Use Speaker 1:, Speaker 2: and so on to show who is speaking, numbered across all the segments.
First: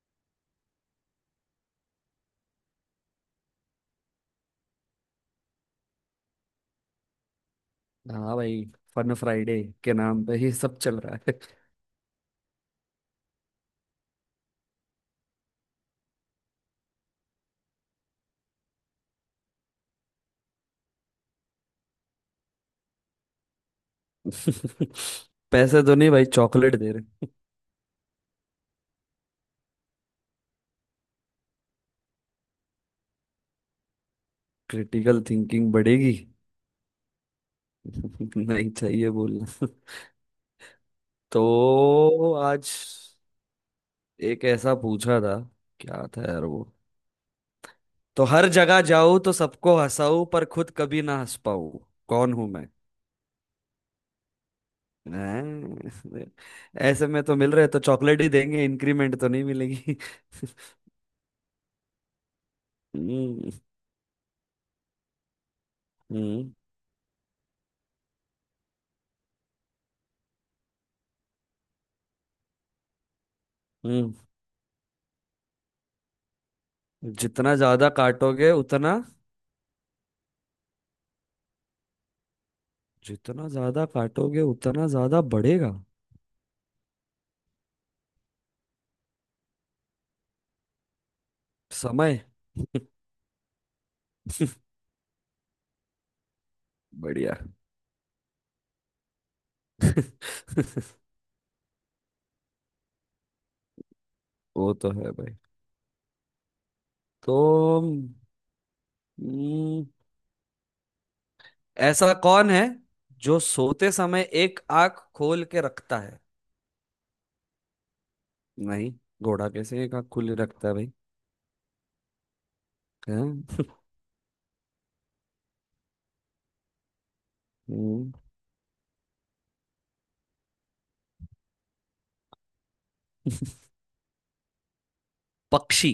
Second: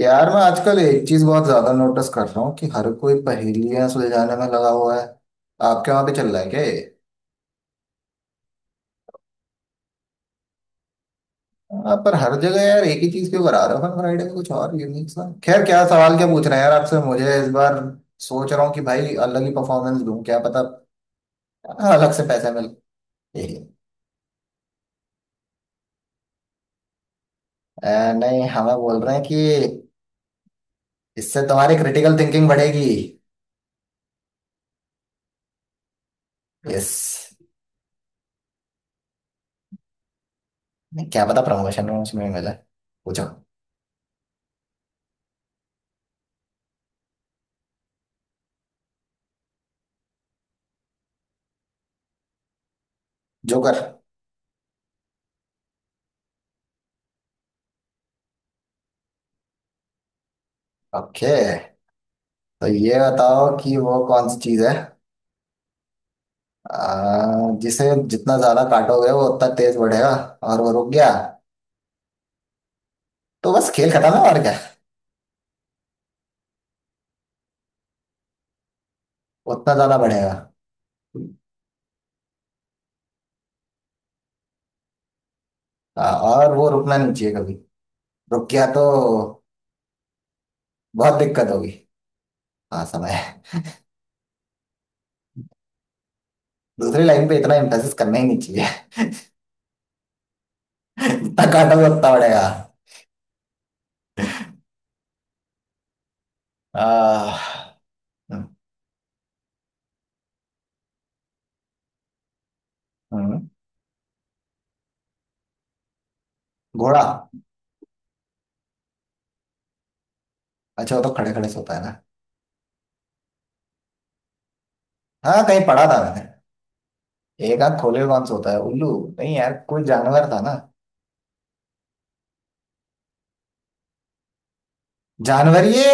Speaker 1: यार मैं आजकल एक चीज बहुत ज्यादा नोटिस कर रहा हूँ कि हर कोई पहेलियां सुलझाने में लगा हुआ है। आपके वहां पे चल रहा है क्या ये?
Speaker 2: हाँ भाई। फन फ्राइडे के नाम पे ये सब चल रहा है।
Speaker 1: हाँ, पर हर जगह यार एक ही चीज क्यों करा रहे हो हर फ्राइडे को कुछ और यूनिक सा। खैर क्या सवाल क्या पूछ रहे हैं यार आपसे मुझे इस बार। सोच रहा हूँ कि भाई अलग ही परफॉर्मेंस दूं क्या पता। हाँ, अलग से पैसा मिले।
Speaker 2: पैसे तो नहीं भाई, चॉकलेट दे रहे।
Speaker 1: नहीं हमें बोल रहे हैं कि इससे तुम्हारी क्रिटिकल थिंकिंग बढ़ेगी।
Speaker 2: क्रिटिकल थिंकिंग बढ़ेगी।
Speaker 1: यस।
Speaker 2: नहीं चाहिए बोलना।
Speaker 1: क्या पता प्रमोशन प्रमोशन में
Speaker 2: तो
Speaker 1: मिले।
Speaker 2: आज
Speaker 1: पूछो।
Speaker 2: एक ऐसा पूछा था। क्या था यार वो। तो हर जगह जाऊं तो सबको हंसाऊं, पर खुद कभी ना हंस पाऊं। कौन हूं मैं?
Speaker 1: जोकर।
Speaker 2: हैं? ऐसे में तो मिल रहे तो चॉकलेट ही देंगे, इंक्रीमेंट तो नहीं मिलेगी।
Speaker 1: ओके। तो ये बताओ
Speaker 2: हम्म,
Speaker 1: कि वो कौन सी चीज है जिसे जितना ज्यादा काटोगे वो उतना तेज बढ़ेगा। और वो रुक गया तो बस खेल खत्म
Speaker 2: हम्म।
Speaker 1: है और क्या।
Speaker 2: जितना ज्यादा काटोगे उतना।
Speaker 1: उतना ज्यादा बढ़ेगा।
Speaker 2: जितना ज्यादा काटोगे उतना ज्यादा बढ़ेगा।
Speaker 1: और वो रुकना नहीं चाहिए कभी। रुक गया तो बहुत दिक्कत होगी।
Speaker 2: समय।
Speaker 1: हाँ समय। दूसरी लाइन पे
Speaker 2: बढ़िया।
Speaker 1: इतना एम्फेसिस करना ही नहीं चाहिए। जितना काटोगे उतना बढ़ेगा।
Speaker 2: वो तो है भाई। तो
Speaker 1: आ, हम्म।
Speaker 2: हम्म, ऐसा कौन है जो
Speaker 1: हम्म।
Speaker 2: सोते समय एक आंख खोल के रखता है?
Speaker 1: घोड़ा।
Speaker 2: नहीं। घोड़ा कैसे एक आंख खुली रखता है भाई?
Speaker 1: अच्छा वो तो खड़े खड़े सोता है ना।
Speaker 2: हैं?
Speaker 1: हाँ कहीं पढ़ा था मैंने। एक आंख खोले हुए
Speaker 2: हम्म।
Speaker 1: कौन सोता है? उल्लू। नहीं यार कोई जानवर था ना। जानवर ये।
Speaker 2: पक्षी।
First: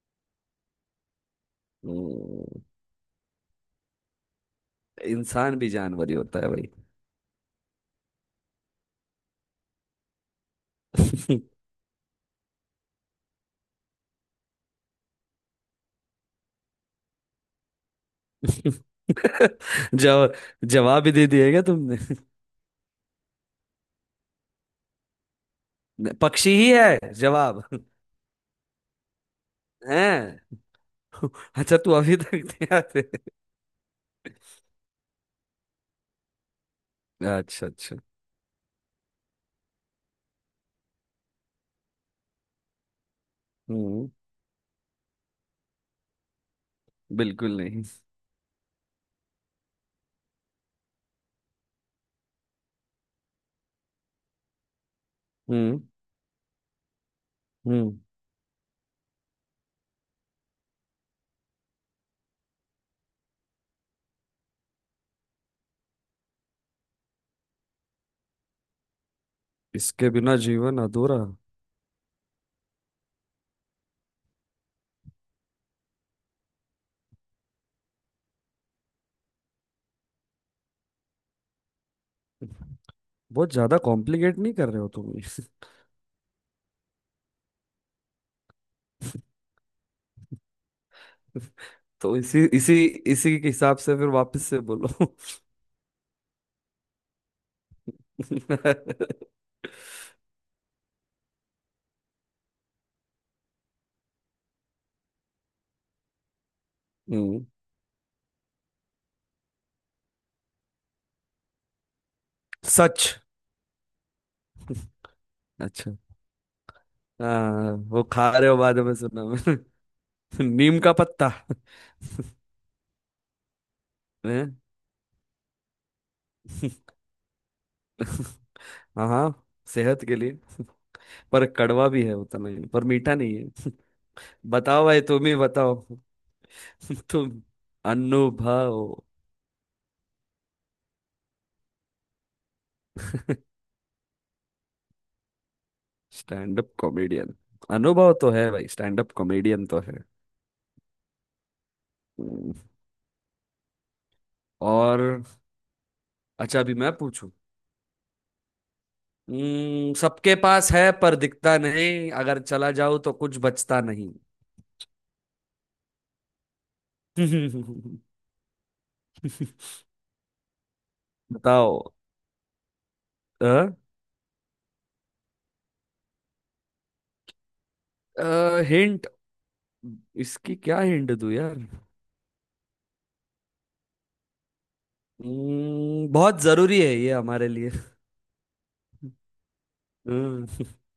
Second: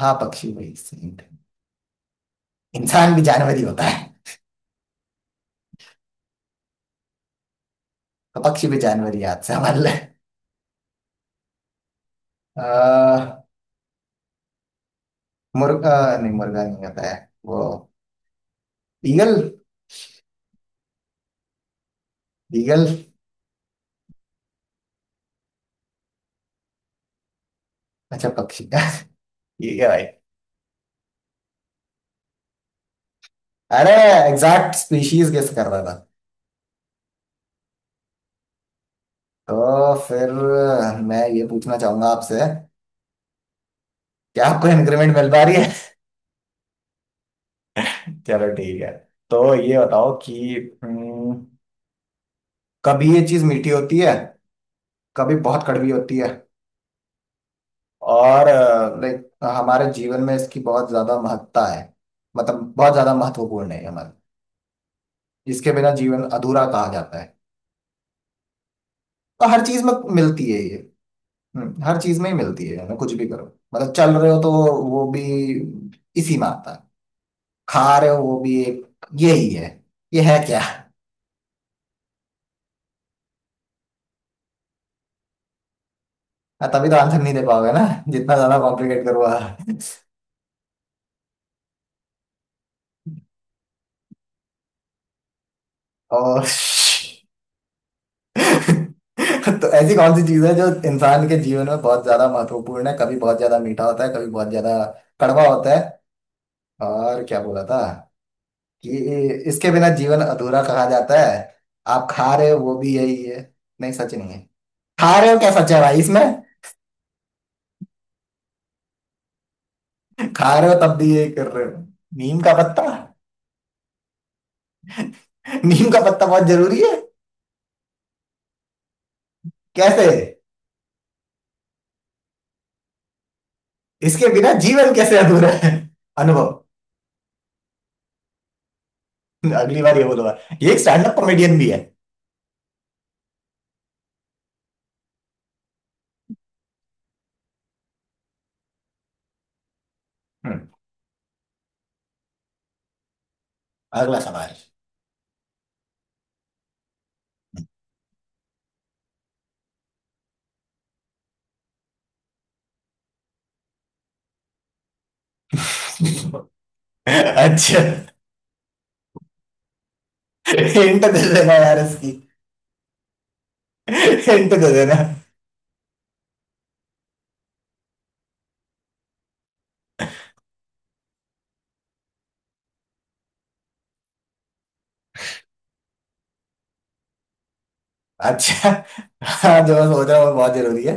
Speaker 1: हाँ पक्षी वही सही है।
Speaker 2: हम्म,
Speaker 1: इंसान भी जानवर ही होता है।
Speaker 2: इंसान भी जानवर ही होता है भाई।
Speaker 1: तो पक्षी भी जानवर ही याद से हमारे लिए। अह, मुर्गा। नहीं मुर्गा नहीं होता है। वो ईगल।
Speaker 2: जवाब। जवाब ही दे दिएगा तुमने।
Speaker 1: ईगल।
Speaker 2: पक्षी ही है जवाब।
Speaker 1: अच्छा पक्षी का। ठीक है भाई।
Speaker 2: हैं। अच्छा, तू अभी तक तैयार है?
Speaker 1: अरे एग्जैक्ट स्पीशीज गेस कर रहा था।
Speaker 2: अच्छा, अच्छा।
Speaker 1: तो फिर मैं ये पूछना चाहूंगा आपसे,
Speaker 2: हम्म।
Speaker 1: क्या आपको इंक्रीमेंट मिल पा रही है?
Speaker 2: बिल्कुल नहीं।
Speaker 1: चलो ठीक है। तो ये बताओ कि हम्म, कभी ये चीज मीठी होती है कभी बहुत
Speaker 2: हम्म,
Speaker 1: कड़वी होती है।
Speaker 2: हम्म।
Speaker 1: और लाइक हमारे जीवन में इसकी बहुत ज्यादा महत्ता है। मतलब बहुत ज्यादा महत्वपूर्ण है ये हमारा। इसके बिना जीवन अधूरा कहा जाता है। तो हर चीज में
Speaker 2: इसके बिना
Speaker 1: मिलती है ये।
Speaker 2: जीवन अधूरा।
Speaker 1: हर चीज में ही मिलती है ना कुछ भी करो। मतलब चल रहे हो तो वो भी इसी में आता है। खा रहे हो वो भी एक। ये ही है। ये है क्या? हाँ,
Speaker 2: बहुत ज्यादा कॉम्प्लिकेट नहीं कर रहे हो तुम ये।
Speaker 1: तभी तो आंसर नहीं दे पाओगे ना। जितना ज्यादा कॉम्प्लिकेट करूंगा
Speaker 2: तो इसी इसी इसी के हिसाब से फिर वापस से बोलो।
Speaker 1: और। तो ऐसी कौन सी चीज है जो इंसान के जीवन में बहुत ज्यादा महत्वपूर्ण है? कभी बहुत ज्यादा मीठा होता है कभी बहुत ज्यादा कड़वा होता है। और क्या
Speaker 2: हम्म।
Speaker 1: बोला था कि इसके बिना जीवन अधूरा कहा जाता है। आप खा रहे हो वो भी
Speaker 2: सच?
Speaker 1: यही है। नहीं सच नहीं है। खा रहे हो क्या सच है
Speaker 2: अच्छा,
Speaker 1: भाई इसमें।
Speaker 2: हाँ, वो खा रहे हो बाद में सुना मैंने।
Speaker 1: खा रहे हो
Speaker 2: नीम का
Speaker 1: तब भी
Speaker 2: पत्ता।
Speaker 1: यही कर रहे हो। नीम का पत्ता।
Speaker 2: हैं?
Speaker 1: नीम का पत्ता बहुत जरूरी है।
Speaker 2: हाँ, हाँ, सेहत
Speaker 1: कैसे?
Speaker 2: के लिए। पर कड़वा भी है उतना ही, पर मीठा नहीं है।
Speaker 1: इसके बिना
Speaker 2: बताओ
Speaker 1: जीवन
Speaker 2: भाई,
Speaker 1: कैसे
Speaker 2: तुम ही
Speaker 1: अधूरा है?
Speaker 2: बताओ।
Speaker 1: अनुभव।
Speaker 2: तुम। अनुभव।
Speaker 1: अगली बार ये बोलूंगा ये एक स्टैंड अप कॉमेडियन भी है।
Speaker 2: Stand up comedian. अनुभव तो है भाई, स्टैंड अप कॉमेडियन तो है।
Speaker 1: हम्म,
Speaker 2: हम्म।
Speaker 1: अगला सवाल।
Speaker 2: और अच्छा, अभी मैं पूछूं। सबके पास है पर दिखता नहीं, अगर चला जाऊं तो कुछ बचता नहीं।
Speaker 1: अच्छा हिंट दे देना यार
Speaker 2: बताओ।
Speaker 1: इसकी।
Speaker 2: अ?
Speaker 1: हिंट दे देना।
Speaker 2: हिंट। इसकी क्या हिंट दूं यार। बहुत जरूरी है ये हमारे लिए।
Speaker 1: अच्छा हाँ जो मैं सोच रहा हूँ वो
Speaker 2: हम्म।
Speaker 1: बहुत जरूरी है।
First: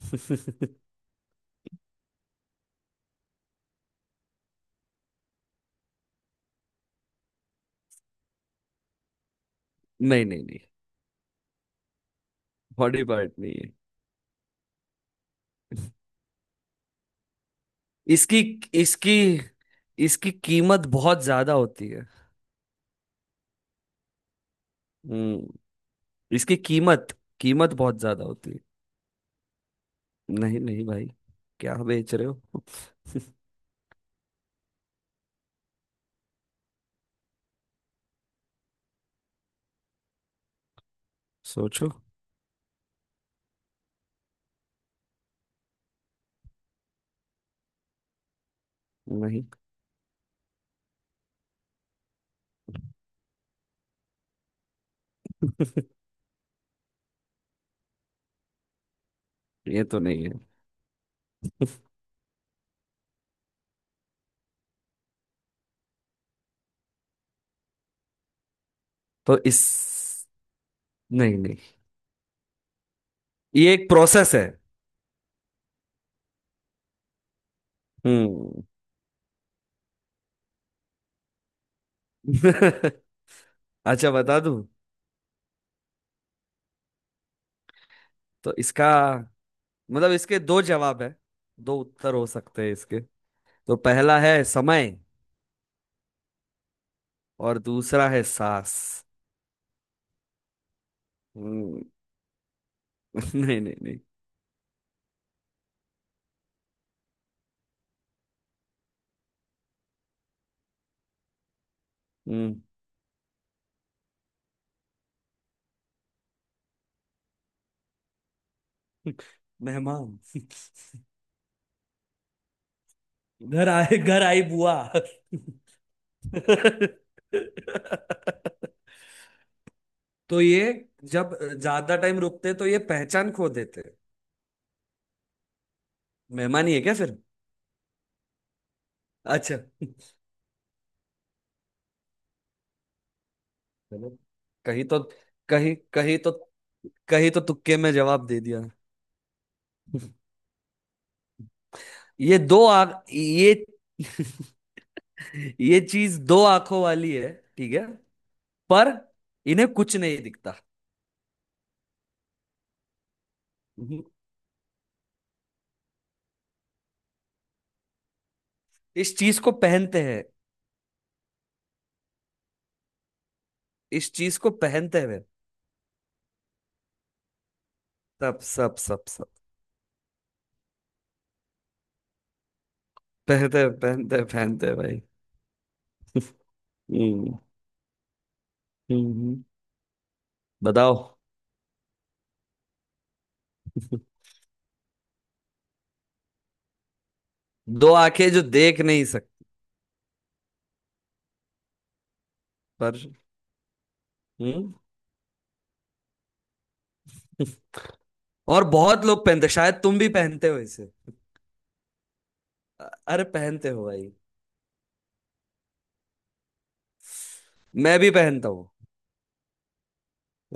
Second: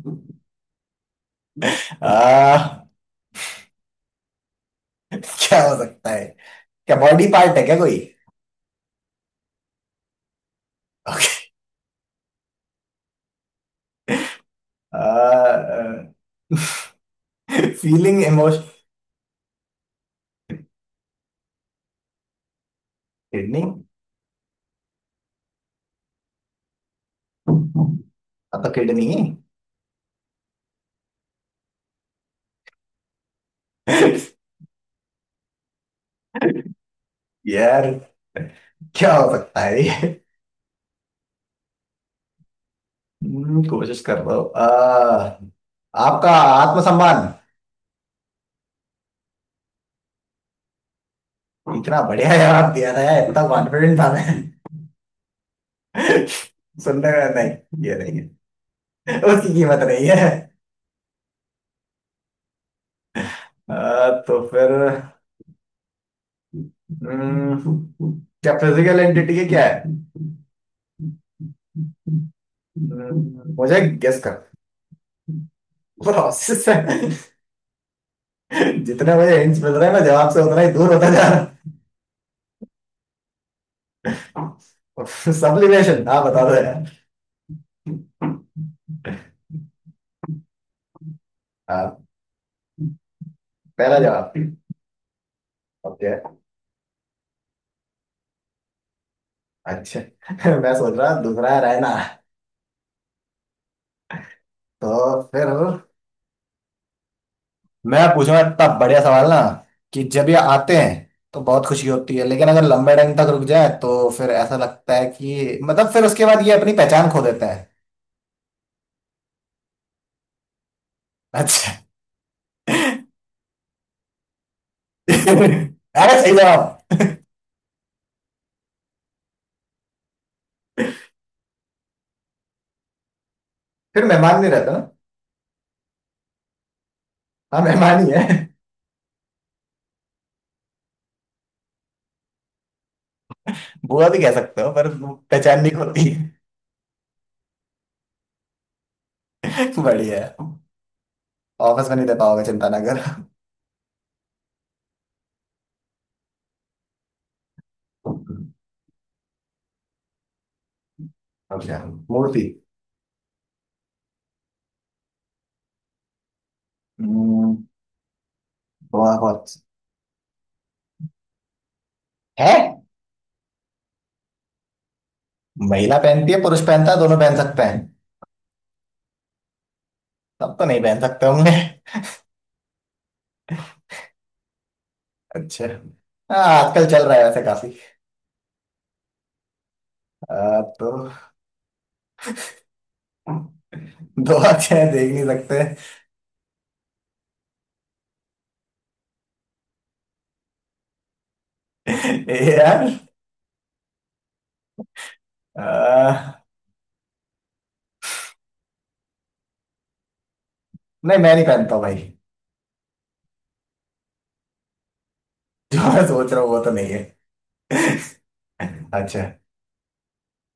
Speaker 1: आ, क्या हो सकता है? क्या बॉडी पार्ट है क्या कोई?
Speaker 2: नहीं, नहीं, नहीं। बॉडी पार्ट नहीं।
Speaker 1: फीलिंग
Speaker 2: इसकी
Speaker 1: इमोशन।
Speaker 2: इसकी इसकी कीमत बहुत ज्यादा होती है।
Speaker 1: किडनी हाँ।
Speaker 2: हम्म। इसकी कीमत, कीमत बहुत ज्यादा होती है।
Speaker 1: तो किडनी।
Speaker 2: नहीं, नहीं भाई, क्या बेच रहे हो?
Speaker 1: यार क्या हो सकता है ये?
Speaker 2: सोचो।
Speaker 1: कोशिश कर रहा हूँ आपका आत्मसम्मान।
Speaker 2: नहीं,
Speaker 1: इतना बढ़िया जवाब दिया था यार, इतना कॉन्फिडेंट था मैं। सुनने में नहीं ये नहीं है। उसकी कीमत
Speaker 2: ये तो
Speaker 1: नहीं
Speaker 2: नहीं
Speaker 1: है।
Speaker 2: है।
Speaker 1: तो फिर हम्म, क्या फिजिकल एंटिटी
Speaker 2: तो
Speaker 1: है
Speaker 2: इस
Speaker 1: क्या है?
Speaker 2: नहीं, नहीं, ये
Speaker 1: मुझे
Speaker 2: एक
Speaker 1: गेस कर।
Speaker 2: प्रोसेस है।
Speaker 1: प्रोसेस है।
Speaker 2: हम्म।
Speaker 1: जितने मुझे हिंट्स मिल रहे हैं मैं जवाब से उतना ही दूर होता जा रहा
Speaker 2: अच्छा, बता दूं।
Speaker 1: हूँ। सब्लिमेशन हाँ बता दो यार।
Speaker 2: तो इसका मतलब इसके दो जवाब है, दो
Speaker 1: हाँ।
Speaker 2: उत्तर हो सकते हैं इसके। तो
Speaker 1: पहला
Speaker 2: पहला
Speaker 1: जवाब।
Speaker 2: है समय,
Speaker 1: ओके।
Speaker 2: और दूसरा है सांस।
Speaker 1: अच्छा मैं सोच रहा दूसरा है
Speaker 2: हम्म।
Speaker 1: रहना।
Speaker 2: नहीं, नहीं, नहीं।
Speaker 1: तो फिर मैं पूछूंगा इतना बढ़िया सवाल ना कि जब ये आते हैं तो बहुत खुशी होती है लेकिन
Speaker 2: हम्म।
Speaker 1: अगर लंबे टाइम तक रुक जाए तो फिर ऐसा लगता है कि मतलब फिर उसके बाद ये अपनी पहचान खो देता
Speaker 2: मेहमान।
Speaker 1: है।
Speaker 2: घर आए, घर आई बुआ।
Speaker 1: अरे सही जवाब।
Speaker 2: तो ये जब ज्यादा टाइम रुकते तो ये पहचान खो देते।
Speaker 1: फिर मेहमान नहीं रहता ना।
Speaker 2: मेहमान ही है क्या फिर?
Speaker 1: हाँ मेहमान ही है।
Speaker 2: अच्छा।
Speaker 1: बुआ
Speaker 2: चलो।
Speaker 1: भी कह सकते हो
Speaker 2: कहीं
Speaker 1: पर
Speaker 2: तो
Speaker 1: वो पहचान नहीं
Speaker 2: कहीं
Speaker 1: होती।
Speaker 2: कहीं तो कहीं तो तुक्के में जवाब दे दिया।
Speaker 1: बढ़िया है। ऑफिस में नहीं दे
Speaker 2: ये
Speaker 1: पाओगे
Speaker 2: दो
Speaker 1: चिंता ना
Speaker 2: आंख
Speaker 1: कर।
Speaker 2: ये ये चीज दो आंखों वाली है, ठीक है।
Speaker 1: अब
Speaker 2: पर इन्हें कुछ नहीं दिखता।
Speaker 1: क्या? मूर्ति। हम्म, बुआ
Speaker 2: इस चीज को
Speaker 1: बहुत
Speaker 2: पहनते हैं
Speaker 1: है।
Speaker 2: इस चीज को पहनते हैं
Speaker 1: महिला पहनती है पुरुष पहनता है दोनों पहन सकते हैं।
Speaker 2: सब, सब, सब, सब।
Speaker 1: सब तो नहीं पहन सकते होंगे।
Speaker 2: पहनते, पहनते, पहनते भाई।
Speaker 1: अच्छा हाँ आजकल चल रहा है
Speaker 2: हम्म,
Speaker 1: वैसे काफी।
Speaker 2: हम्म।
Speaker 1: तो
Speaker 2: बताओ।
Speaker 1: दो अच्छे हैं, देख नहीं
Speaker 2: दो आंखें जो देख नहीं सकते,
Speaker 1: सकते ए यार।
Speaker 2: पर हम्म।
Speaker 1: आ,
Speaker 2: और बहुत लोग पहनते, शायद तुम भी पहनते हो इसे।
Speaker 1: नहीं मैं नहीं पहनता हूँ भाई।
Speaker 2: अरे पहनते हो भाई।
Speaker 1: जो मैं सोच रहा हूँ वो तो नहीं है।
Speaker 2: मैं भी पहनता हूँ।
Speaker 1: अच्छा।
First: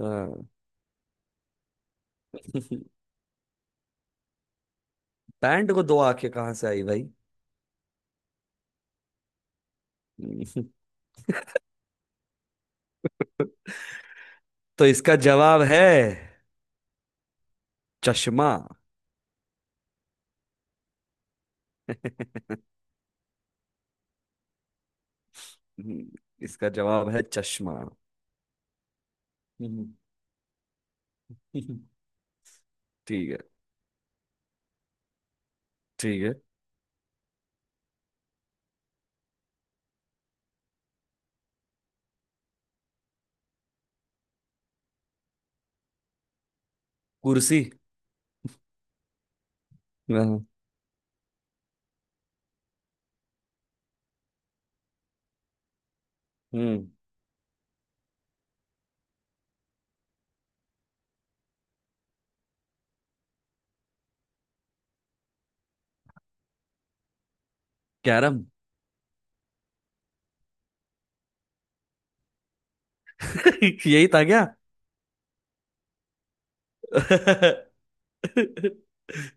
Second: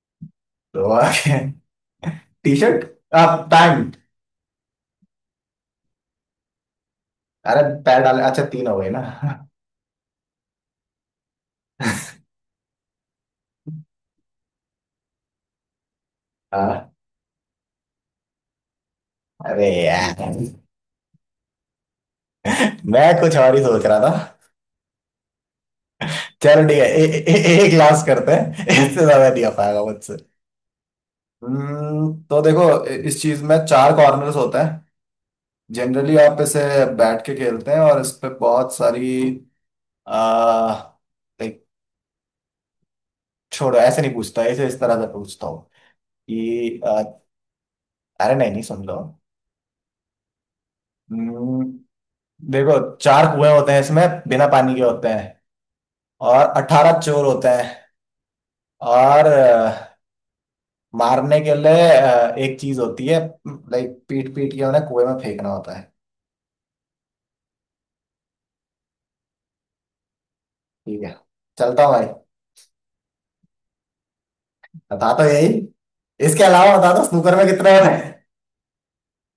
Speaker 2: हाँ।
Speaker 1: तो टी शर्ट। आप पैंट।
Speaker 2: पैंट को दो आंखें कहाँ से आई भाई?
Speaker 1: अरे पैर डाले अच्छा तीन हो गए ना।
Speaker 2: तो इसका जवाब है
Speaker 1: हाँ।
Speaker 2: चश्मा।
Speaker 1: अरे यार मैं कुछ और ही सोच रहा था। चलो
Speaker 2: इसका
Speaker 1: ठीक है ए,
Speaker 2: जवाब है
Speaker 1: ए, ए, एक
Speaker 2: चश्मा।
Speaker 1: लास्ट करते हैं इससे ज्यादा नहीं हो पाएगा
Speaker 2: हम्म।
Speaker 1: मुझसे। तो देखो इस
Speaker 2: ठीक है,
Speaker 1: चीज में चार कॉर्नर्स होते हैं। जनरली
Speaker 2: ठीक है।
Speaker 1: आप इसे बैठ के खेलते हैं और इस पे बहुत सारी आ, एक। छोड़ो ऐसे नहीं पूछता, इसे इस तरह से पूछता हूँ कि
Speaker 2: कुर्सी?
Speaker 1: अरे नहीं नहीं सुन लो।
Speaker 2: हाँ।
Speaker 1: हम्म, देखो चार कुएं होते हैं इसमें। बिना पानी के होते हैं और
Speaker 2: हम्म।
Speaker 1: 18 चोर होते हैं। और मारने के लिए एक चीज होती है, लाइक पीट पीट के उन्हें कुएं में फेंकना होता है।
Speaker 2: कैरम।
Speaker 1: ठीक है चलता हूँ भाई।
Speaker 2: यही था क्या?
Speaker 1: बता तो यही। इसके अलावा बता दो स्नूकर में कितने होते हैं।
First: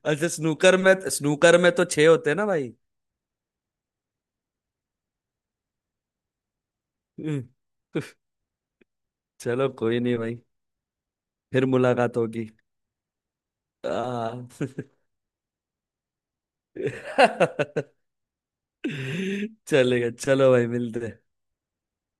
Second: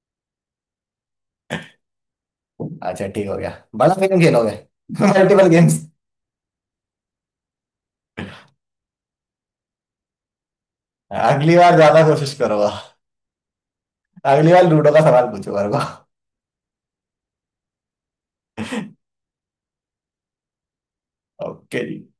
Speaker 2: अच्छा, स्नूकर में तो छह होते हैं ना भाई।
Speaker 1: अच्छा ठीक हो गया बड़ा गेम खेलोगे मल्टीपल गेम्स।
Speaker 2: हम्म, चलो कोई नहीं भाई।
Speaker 1: अगली
Speaker 2: फिर
Speaker 1: बार ज्यादा
Speaker 2: मुलाकात
Speaker 1: कोशिश
Speaker 2: होगी।
Speaker 1: करूंगा।
Speaker 2: आ
Speaker 1: अगली बार लूडो का सवाल पूछूंगा।
Speaker 2: चलेगा, चलो भाई, मिलते हैं।
Speaker 1: ओके।